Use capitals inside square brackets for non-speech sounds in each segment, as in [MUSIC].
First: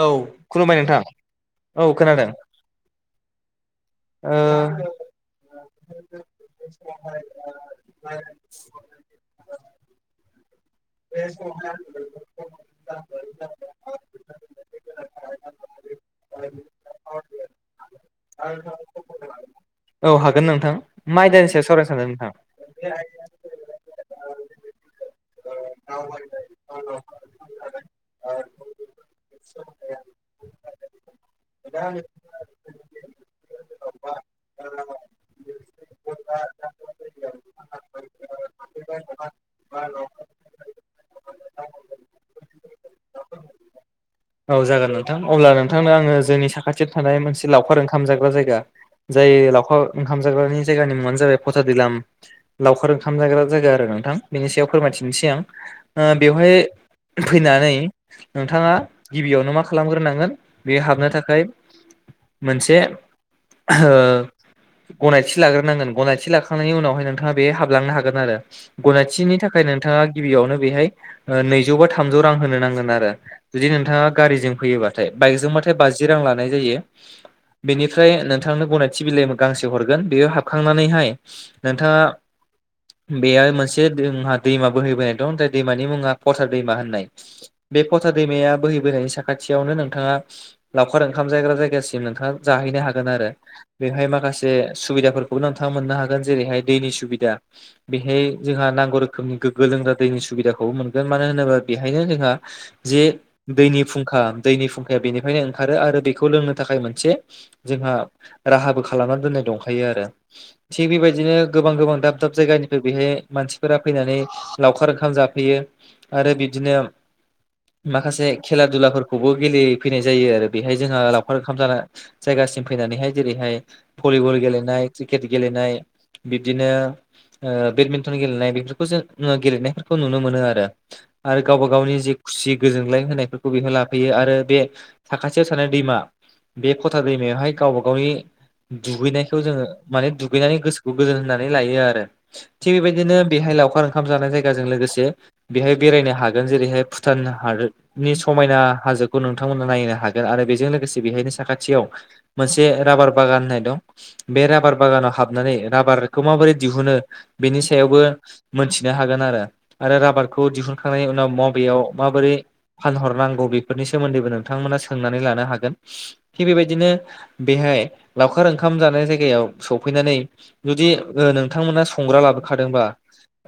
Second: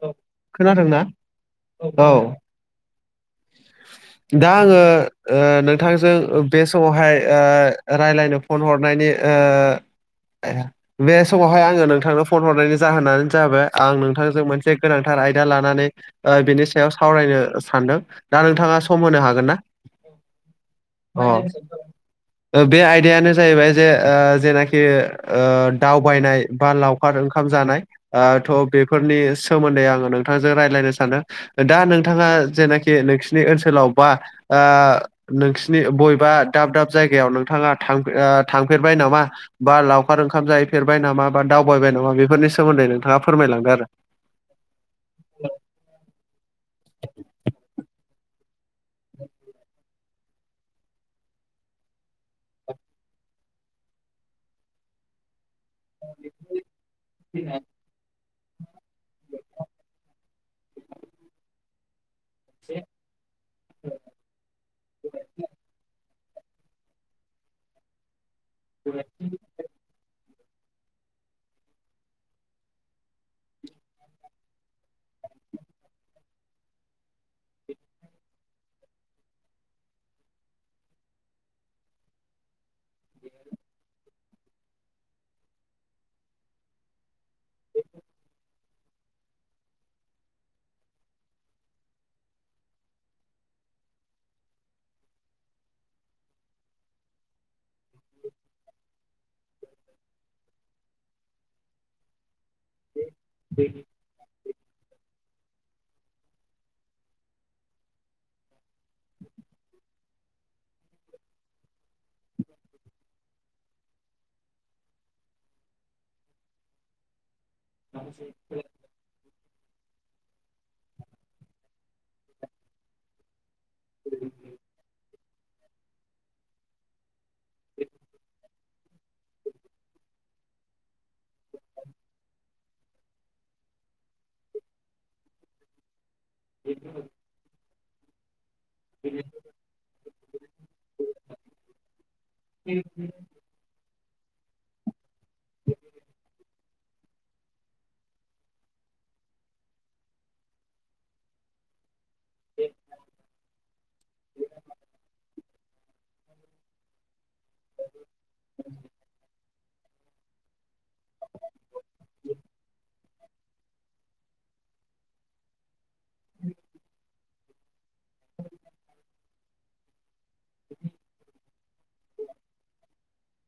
औ खुलुमबाय नोंथां खोनादोंना औ ओ दा आङो ओ नोंथांजों बे समावहाय ओ रायलायनो फन हरनायनि ओ बे समावहाय आङो नोंथांनो फन हरनायनि जाहोनानो जाबाय आं नोंथांजों मोनसे गोनांथार आयदा लानानै बेनि सायाव सावरायनो सानदों। दा नोंथाङा सम होनो हागोन ना? औ हागोन नोंथां। मा आयदानि अ सायाव सावरायनो सानदों नोंथां? बे आयदायानो जाहैबाय जे जेनाखि ओ दावबायनाय बा लावखार ओंखाम जानाय। ओ थ' बेफोरनि सोमोन्दै आङो नोंथांजों राय्लायनो सानदों दा नोंथाङा जेनाखि नोंसिोरनि ओनसोलाव बा ओ नोंसिनि बबेबा दाब दाब जायगायाव नोंथाङा थांफे-ओ-थांफेरबाय नामा? बा लावखार ओंखाम जाहैफेरबाय नामा बा दावबाय नामा बेफोरनि सोमोन्दै नोंथाङा फोरमायलांदों आरो। औ जागोन नोंथां अब्ला नोंथांनो आङो जोंनि साखाथियाव थानाय मोनसे लावखार ओंखाम जाग्रा जायगा जाय लावखार ओंखाम जाग्रानि जायगानि मुङानो जाबाय फथा दिलाम लावखार ओंखाम जाग्रा जायगा आरो नोंथां बेनि सायाव फोरमायथिनोसै आं। बेवहाय फैनानै नोंथाङा गिबियावनो मा खालामग्रोनांगोन बेयाव हाबनो थाखाय मोनसे ओ गनायथि लाग्रोनांगोन गनायथि लाखा- नायनि उनावहाय नोंथाङा बे हाबलांनो हागोन आरो गनायथिनि थाखाय नोंथाङा गिबियावनो बेहाय नैजौ बा थामजौ रां होनो नांगोन आरो। जुदि नोंथाङा गारिजों फैयोबाथाय बाइकजोंबाथाय बाजि रां लानाय जायो। बेनिफ्राय नोंथांनो गनायथि बिलाइ गांसे हरगोन बेयाव हाबखांनानैहाय नोंथाङा बेयो मोनसेहा दैमा दैमा बोहैबोनाय दं दैमानि मुङा फथा दैमा होननाय बे फथा दैमाया बोहैबोनायनि साखाथियावनो नोंथाङा लावखार ओंखाम जायग्रा जायगासिम नोंथाङा जाहैनो हागोन आरो। बेहाय माखासे सुबिदाफोरखौबो नोंथांङा मोननो हागोन जेरैहाय दैनि सुबिदा बेहाय जोंहा नांगौ रोखोमनि गो गो लोंग्रा दैनि सुबिदाखौ मोनगोन मानो होनोबा बेहायनो जोंहा जे दैनि फुं खा दैनि फुंखाया बेनिफ्रायनो ओंखारो आरो बेखौ लोंनो थाखाय मोनसे जोंहा राहाबो खालामना दोननाय दंखायो आरो। थिग बेबायदिनो गोबां गोबां दाब दाब जायगानिफ्राय बेहाय मानसिफोरा फैनानै लावखार ओंखाम जाफैयो आरो बिदिनो माखासे खेला दुलाफोर खौबो गेलेफैनाय जायो आरो बेहाय जोंहा लावखार ओंखाम जाना जायगासिम फैनानैहाय जेरैहाय भलिबल गेलेनाय क्रिकेट गेलेनाय बिब्दिनो ओ बेदमिन्टन गेलेनाय बेफोरखौ जों गेलेनायफोरखौ नुनो मोनो आरो। आरो गावबा गावनि जे खुसि गोजोनलाय होनायफोरखौ बेखौ लाफैयो आरो बे साखाथियाव थानाय दैमा बे फथा दैमायावहाय गावबा गावनि दुगैनायखौ जोङो माने दुगैनानै गोसोखौ गोजोन होननानै लायो आरो थिग बेबायदिनो बेहाय लावखार ओंखाम जानाय जायगाजों लोगोसे बेहाय बेरायनो हागोन जेरैहाय भुटान हादोर नि समायना हाजोखौ नोंथांमोना नायनो हागोन आरो बेजों लोगोसे बेहायनो साखाथियाव मोनसे राबार बागान होननाय दं बे राबार बागानाव हाबनानै राबार खौ माबोरै दिहुनो बेनि सायावबो मोनथिनो हागोन आरो आरो राबारखौ दिहुनखांनायनि उनाव मबेयाव माबोरै फानहरनांगौ बेफोरनि सोमोन्दैबो नोंथांमोना सोंनानै लानो हागोन। थिग बेबायदिनो बेहाय लावखार ओंखाम जानाय जायगायाव सफैनानै जुदि नोंथांमोना संग्रा लाबोखादोंबा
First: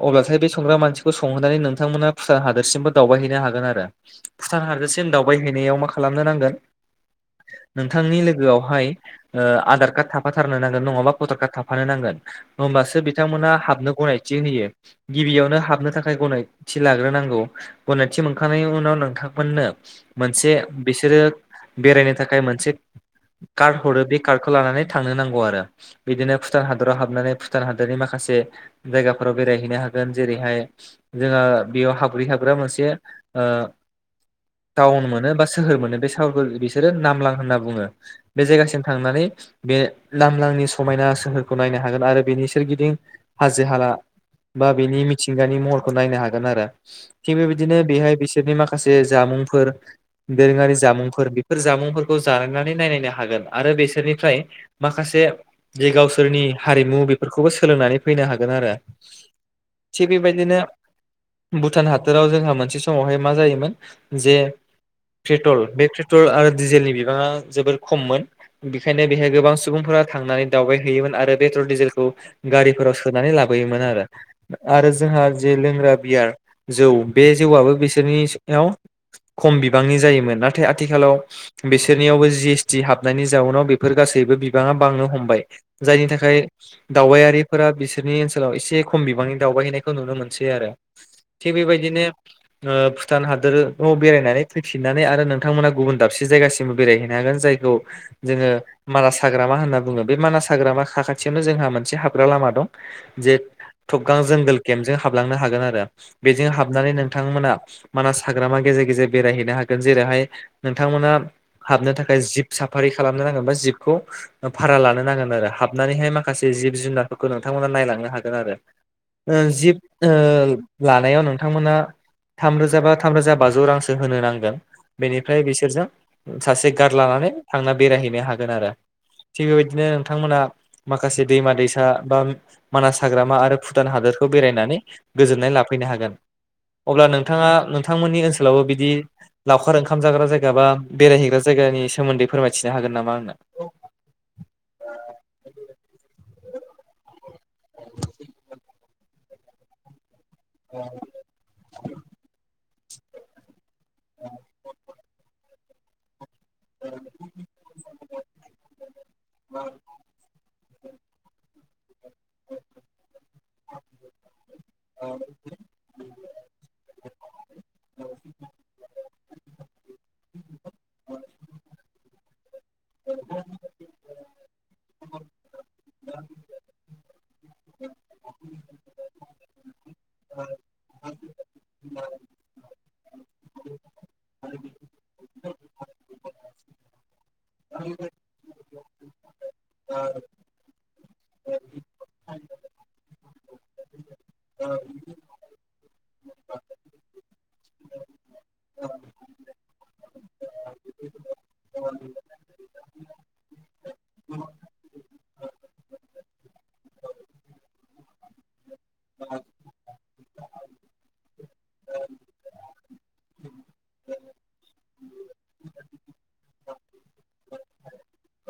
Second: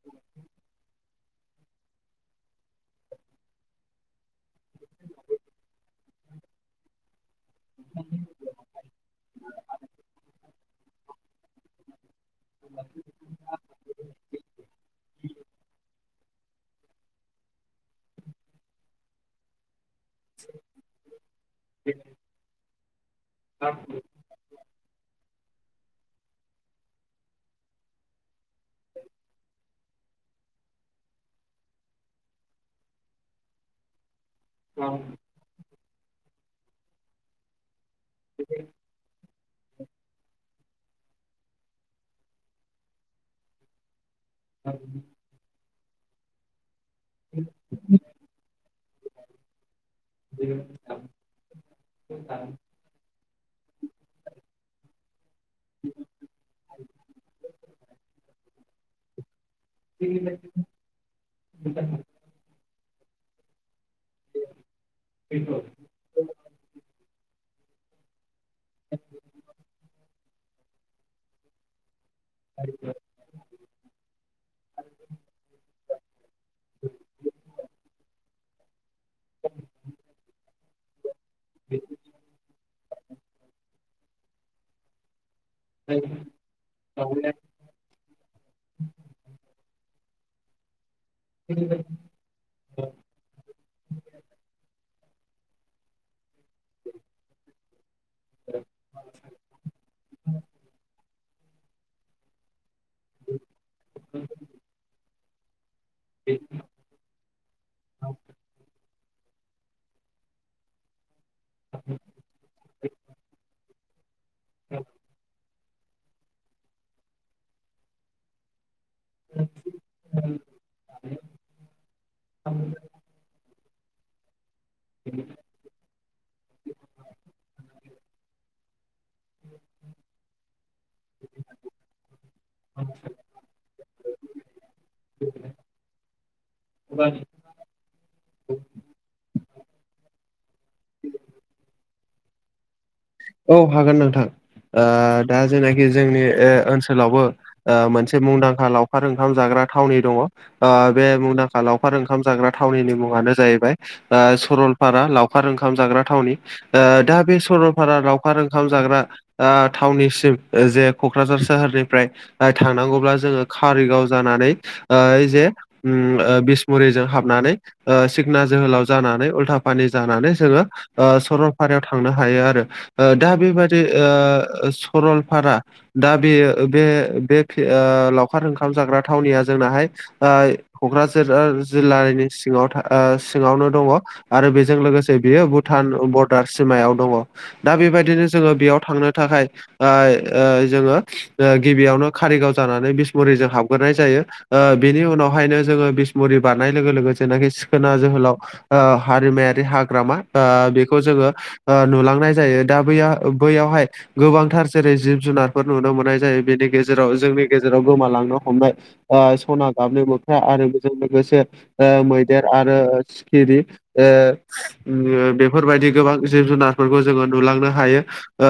अब्लाथाय बे संग्रा मानसिखौ संहोननानै नोंथांमोना भुटान हादोरसिमबो दावबायहैनो हागोन आरो। भुटान हादोरसिम दावबायहैनायाव मा खालामनो नांगोन [INAUDIBLE] नोंथांनि लोगोआवहाय ओ आधार कार्ड थाफाथारनो नांगोन नङाबा भटार कार्ड थाफानो नांगोन। होमबासो बिथांमोना हाबनो गनायथि होयो। गिबियावनो हाबनो थाखाय गनायथि लाग्रोनांगौ। गनायथि मोनखांनायनि उनाव नोंथांमोननो मोनसे बिसोरो बेरायनो थाखाय मोनसे कार्ड हरो बे कार्डखौ लानानै थांनो नांगौ आरो बिदिनो भुथान हादराव हाबनानै भुथान हादरनि माखासे जायगाफोर बेराय हैनो हागोन जेरैहाय जोंहा बेयाव हाब्रै हाब्रा मोनसे ओ टाउन मोनो बा सोहोर मोनो बे साहरखौ बिसोरो नामलां होनना बुंङो। बे जायगासिम थांनानै बे लामलांनि समायना सोहोरखौ नायनो हागोन आरो बेनि सोरगिदिं हाजो हाला बा बेनि मिथिंगानि महरखौ नायनो हागोन आरो थिग बेबायदिनो बेहाय बिसोरनि माखासे जामुंफोर दोरोंङारि जामुंफोर फोर जामुंफोरखौ जानायायनानै नायनायनो हागोन आरो बेसोरनिफ्राय माखासे जे गावसोरनि हारिमु बेफोरखौबो सोलोंनानै फैनो हागोन आरो। थिग बेबायदिनो भुटान हादोराव जोंहा मोनसे समावहाय मा जायोमोन जे पेट्रल बे पेट्रल आरो डिजेलनि बिबांङा जोबोर खममोन बेखायनो बेहाय गोबां सुबुंफोरा थांनानै दावबाय हैयोमोन आरोे पेट्रल डिजेल बेखौ गारिफोराव सोनानै लाबोयोमोन आरो आरो जोंहा जे लोंग्रा बियार जौ बे जौआबो बिसोरनि सायाव खम बिबांनि जायोमोन नाथाय आथिखालाव बिसोरनियावबो जि एसटि हाबनायनि जाउनाव बेफोर गासैबो बिबाङा बांनो हमबाय जायनि थाखाय दावबायारिफोरा बिसोरनि ओनसोलाव एसे खम बिबाङै दावबायहैनायखौ नुनो मोनसै आरो थिग बेबायदिनो ओ भुटान हादोरखौ बेरायनानै फैफिननानै आरो नोंथांमोना गुबुन दाबसे जायगासिम बेरायहैनो हागोन जायखौ जोङो मानास हाग्रामा होनना बुङो बे मानास हाग्रामा साखाथियावनो जोंहा मोनसे हाबग्रा लामा दं जे गोबां जोंगोल केम्पजों हाबलांनो हागोन आरो बेजों हाबनानै नोंथांमोना मानास हाग्रामा गेजेर गेजेर बेरायहैनो हागोन जेरैहाय नोंथांमोना हाबनो थाखाय जिब साफारि खालामनो नांगोन बा जिबखौ भारा लानो नांगोन आरो हाबनानैहाय माखासे जिब जुनारफोरखौ नोंथांमोना नायलांनो हागोन आरो ओ जिब ओ लानायाव नोंथांमोना थामरोजा बा थामरोजा बाजौ रां होनो नांगोन बेनिफ्राय बिसोरजों सासे गार्ड लानानै थांना बेरायहैनो हागोन आरो थिग बेबायदिनो नोंथांमोना माखासे दैमा दैसा बा मानास हाग्रामा आरो भुटान हादोरखौ बेरायनानै गोजोननाय लाफैनो हागोन अब्ला नोंथाङा नोंथांमोननि ओनसोलावबो बिदि लावखार ओंखाम जाग्रा जायगा बा बेरायहैग्रा जायगानि सोमोन्दै फोरमायथिनो हागोन नामा आंनो? औ हागोन नोंथां दा जेनाखि जोंनि ओ ओनसोलावबो ओ मोनसे मुंदांखा लावखार ओंखाम जाग्रा थावनि दङ ओ बे मुंदांखा लावखार ओंखाम जाग्रा थावनि मुङानो जाहैबाय ओ सरलपारा लाव लावखार ओंखाम जाग्रा थावनि ओ दा बे सरलपारा लावखार ओंखाम जाग्रा ओ थावनिसिम जे क'क्राझार सोहोरनिफ्राय थांनांगौब्ला जोङो कारिगाव जानानै ओ जे बिसमुरिजों हाबनानै ओ सिखना जोहोलाव जानानै उल्था पानि जानानै जोङो ओ सरलपारायाव थांनो हायो आरो ओ दा बेबादि ओ सरलपारा दा बे बे बे ओ लावखार ओंखाम जाग्रा थावनिया जोंनाहाय आ क'क्राझार ओ जिल्लानि सिङाव सिङावनो दङ आरो बेजों लोगोसे बियो भुटान बर्डार सिमायाव दङ दा बेबायदिनो जोङो बेयाव थांनो थाखाय आ आइ जोङो ओ गिबियावनो कारिगाव जानानै बिसमुरिजों हाबग्रोनाय जायो ओ बिनि उनावहायनो जोङो बिसमुरि बारनाय लोगो लोगोसे जेनाखि सिखोना जोहोलाव ओ हारिमायारि हाग्रामा ओ बेखौ जोङो नुलां नाय जायो दा बैया बैयावहाय गोबांथार जेरै जिब जुनारफोर नुनो मोननाय जायो बेनि गेजेराव जोंनि गेजेराव गोमालांनो हमनाय ओ सना गाबनि मोख्रा आरो बेजों लोगोसे ओ मैदेर आरो सिखिरि ओ ओम बेफोरबायदि गोबां जिब जुनार फोरखौ जोङो नुलांनो हायो ओ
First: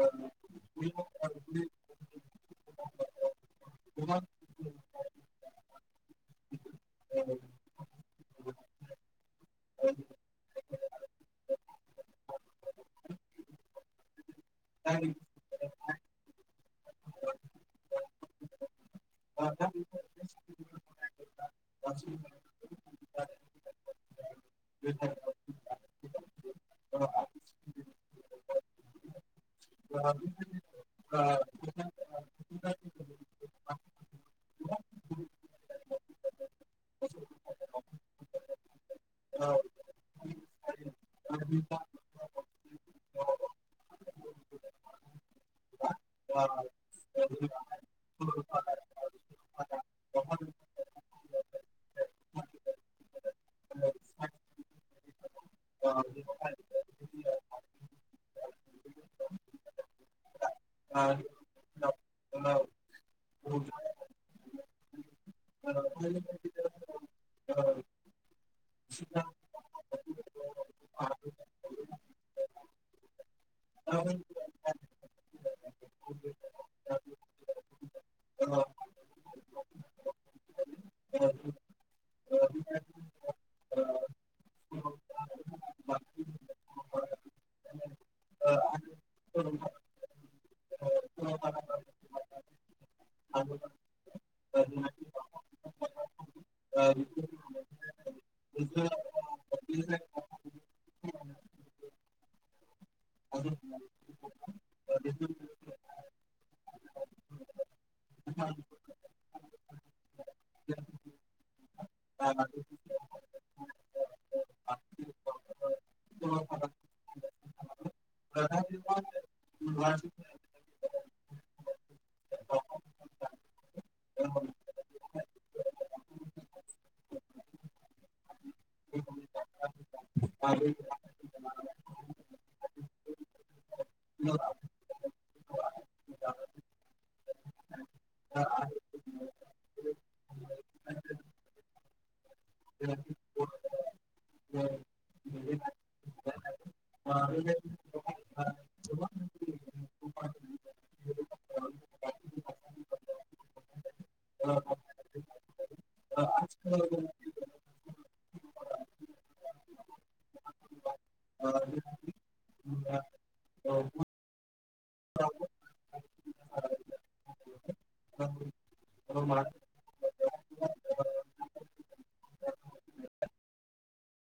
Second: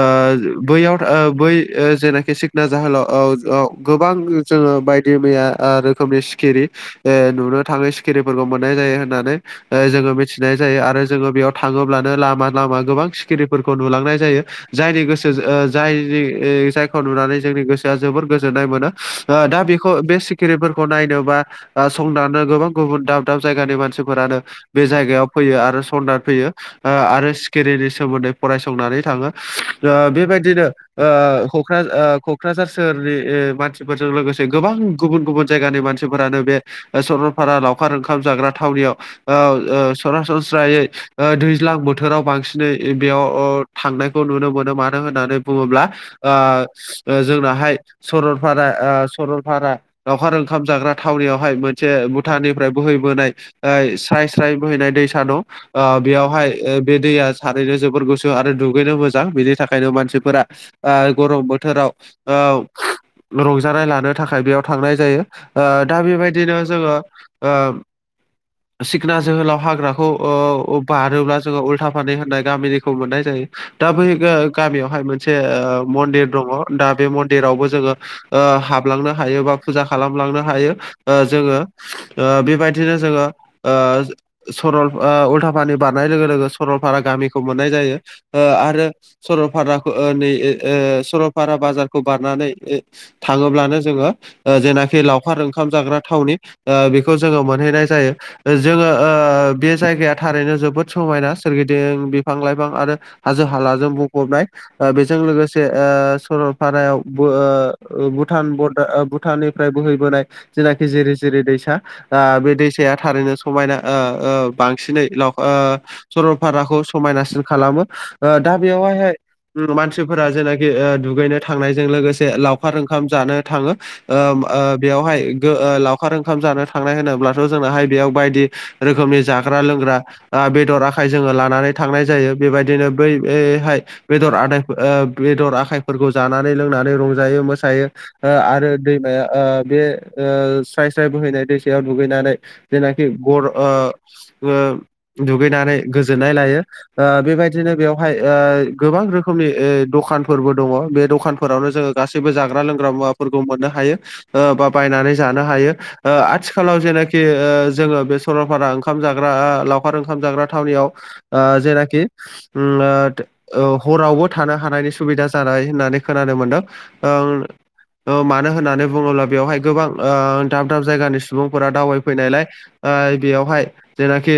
बैयाव बै ओ जेनाखि सि ना जाहोलाव औ औ गोबां जोङो बायदि मैया रोखोमनि सिखिरि ए नुनो थाङो सिखिरिफोरखौ मोननाय जायो होननानै जोङो मिथिनाय जायो आरो जोङो बेयाव थाङोब्लानो लामा लामा गोबां सिखिरिफोरखौ नुलांनाय जायो जायनि गोसो ओ जायनि जायखौ नुनानै जोंनि गोसोआ जोबोर गोजोननाय मोनो दा बेखौ बे सिखिरिफोरखौ नायनो बा संनो गोबां गुबुन दाब दाब जायगानि मानसिफोरानो बे जायगायाव फैयो आरो संना फैयो ओ आरो सिकिरिनि सोमोन्दै फरायसंनानै थाङो ओ बेबायदिनो ओ क'क्राझार ओ सोहोरनि मानसिफोरजों लोगोसे गोबां गुबुन गुबुन जायगानि मानसिफोरानो बे सरलपारा लावखार ओंखाम जाग्रा थावनियाव ओ सरासनस्रायै दैज्लां बोथोराव बांसिनै बेयाव थांनायखौ नुनो मोनो मानो होननानै बुङोब्ला ओ जोंनाहाय सरलपारा सरलपारा लावखार ओंखाम जाग्रा थावनियावहाय मोनसे भुटाननिफ्राय बोहैबोनाय स्राय स्राय बोहैनाय दैसा दं बेयावहाय बे दैया थारैनो जोबोर गोसो आरो दुगैनो मोजां बिनि थाखायनो मानसिफोरा ओ गरम बोथोराव ओ रंजानाय लानो थाखाय बेयाव थांनाय जायो ओ दा बेबायदिनो जोङो ओ सिखोना जोहोलाव हाग्राखौ ओ बारोब्ला जोङो उल्था फानि गामिनिखौ मोननाय जायो। दा बै गामियावहाय मोनसे ओ मन्दिर दङ दा बे मन्दिरावबो जोङो ओ हाबलांनो हायो बा फुजा खालामलांनो हायो। जोङो बेबायदिनो जोङो ओ सरल उल्थाफानि बारनाय लोगो लोगो सरलपारा गामिखौ मोननाय जायो आरो सरलपाराखौ ओ नै सरलपारा बाजारखौ बारनानै थाङोब्लानो जोङो जेनाखि लावखार ओंखाम जाग्रा थावनि बेखौ जोङो मोनहैनाय जायो। जोङो ओ बे जायगाया थारैनो जोबोद समायना। सोरगिदिं बिफां लाइफां आरो हाजो हालाजों बुंफबनाय। बेजों लोगोसे ओ सरलपारायाव ओ भुटान बरदार भुटाननिफ्राय बोहैबोनाय जेनाखि जिरि जिरि दैसा दा बे दैसाया थारैनो समायना ओ बांसिनै लाव ओ सरलपाराखौ समायनासिन खालामो दा बेवहायहाय मानसिफोरा जेना दुगैनो थांनायजों लोगोसे लावखार ओंखाम जानो थाङो। ओ बेयावहाय लावखार ओंखाम जानो थांनाय होनोब्लाथ' जोंनाहाय बेयाव बायदि रोखोमनि जाग्रा लोंग्रा बेदर आ खाइ जोङो लानानै थांनाय जायो बेबायदिनो बैहाय बेदर आदाय बेदर आखाइफोरखौ जानानै लोंनानै रंजायो मोसायो। आरो दैमाया ओ बे स्राय स्राय बोहैनाय दैसायाव दुगैनानै जेनाखि गर ओ ओ दुगैनानै गोजोननाय लायो। ओ बेबायदिनो बेवहाय गोबां रोखोमनि दखानफोरबो दङ बे दखान फोरावनो जोङो गासैबो जाग्रा लोंग्रा मुवाफोरखौ मोननो हायो बा बायनानै जानो हायो। आथिखालाव जेनाखि जोङो बे सरलपारा ओंखाम जाग्रा लावखार ओंखाम जाग्रा थावनियाव ओ जेनाखि ओम हरावबो थानो हानायनि सुबिदा जानाय होननानै खोनानो मोनदों। ओं मानो होननानै बुङोब्ला बेवहाय गोबां ओ दाब दाब जायगानि सुबुंफोरा दावबाय ओ फैनायलाय बेयावहाय जेनाखि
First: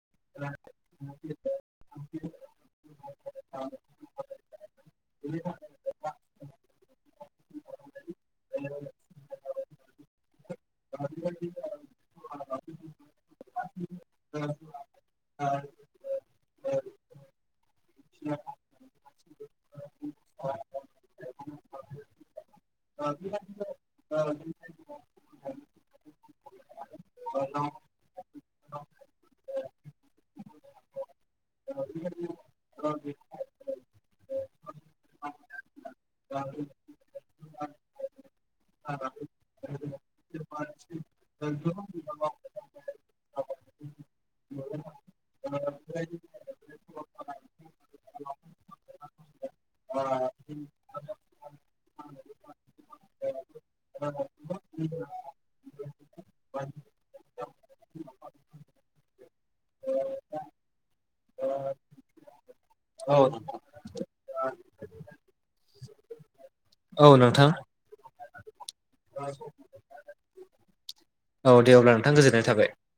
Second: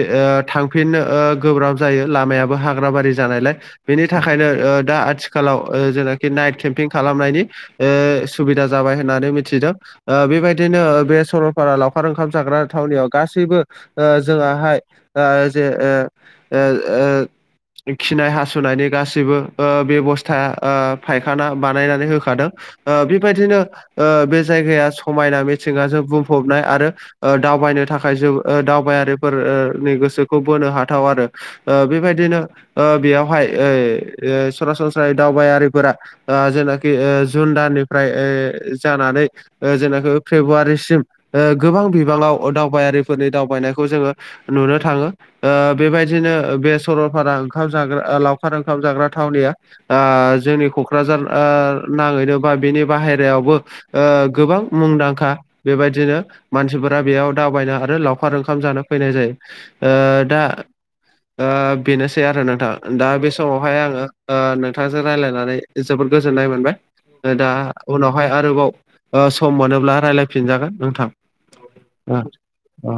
फिनो गोब्राब जायो लामायाबो हाग्रा बारि जानायलाय बेनि थाखायनो दा आथिखालाव जेनाखि नाइट केम्पिं खालामनायनि ए सुबिदा जाबाय होननानै मिथिदों ओ बेबायदिनो बे सरलपारा लावखार ओंखाम जाग्रा थावनियाव गासैबो ओ जोआहाय जा जे ओ ओ ओ खिनाय हासुनायनि गासैबो ओ बेब'स्था ओ फायखाना बानायनानै होखादों ओ बेबायदिनो ओ बे जायगाया समायना मिथिंगाजों बुंफबनाय आरो ओ दावबायनो थाखाय जोब ओ दावबायारिफोरनि गोसोखौ बोनो हाथाव आरो ओ बेबायदिनो बेयावहाय सरासनस्रायै दावबायारिफोरा जेनाखि जुन दाननिफ्राय ओ जानानै जेनाखि फेब्रुवारिसिम गोबां बिबाङाव दावबायारिफोरनि दावबायनायखौ जोङो नुनो थाङो। ओ बेबायदिनो बे सरलपारा ओंखाम जाग्रा लावखार ओंखाम जाग्रा थावनिया ओ जोंनि क'क्राझार ओ नाङैनो बा बिनि बाहेरायावबो ओ गोबां मुंदांखा बेबायदिनो मानसिफोरा बेयाव दावबायनो आरो लावखार ओंखाम जानो फैनाय जायो। ओ दा ओ बेनोसै आरो नोंथां दा बे समावहाय आंङो ओ नोंथांजों रायज्लायनानै जोबोर गोजोन्नाय औ मोनबाय। नोंथां दा उनावहाय आरोबाव ओ सम मोनोब्ला रायलायफिनजागोन नोंथां। औ दे अब्ला नोंथां ओ गोजोननाय थाबाय। ओ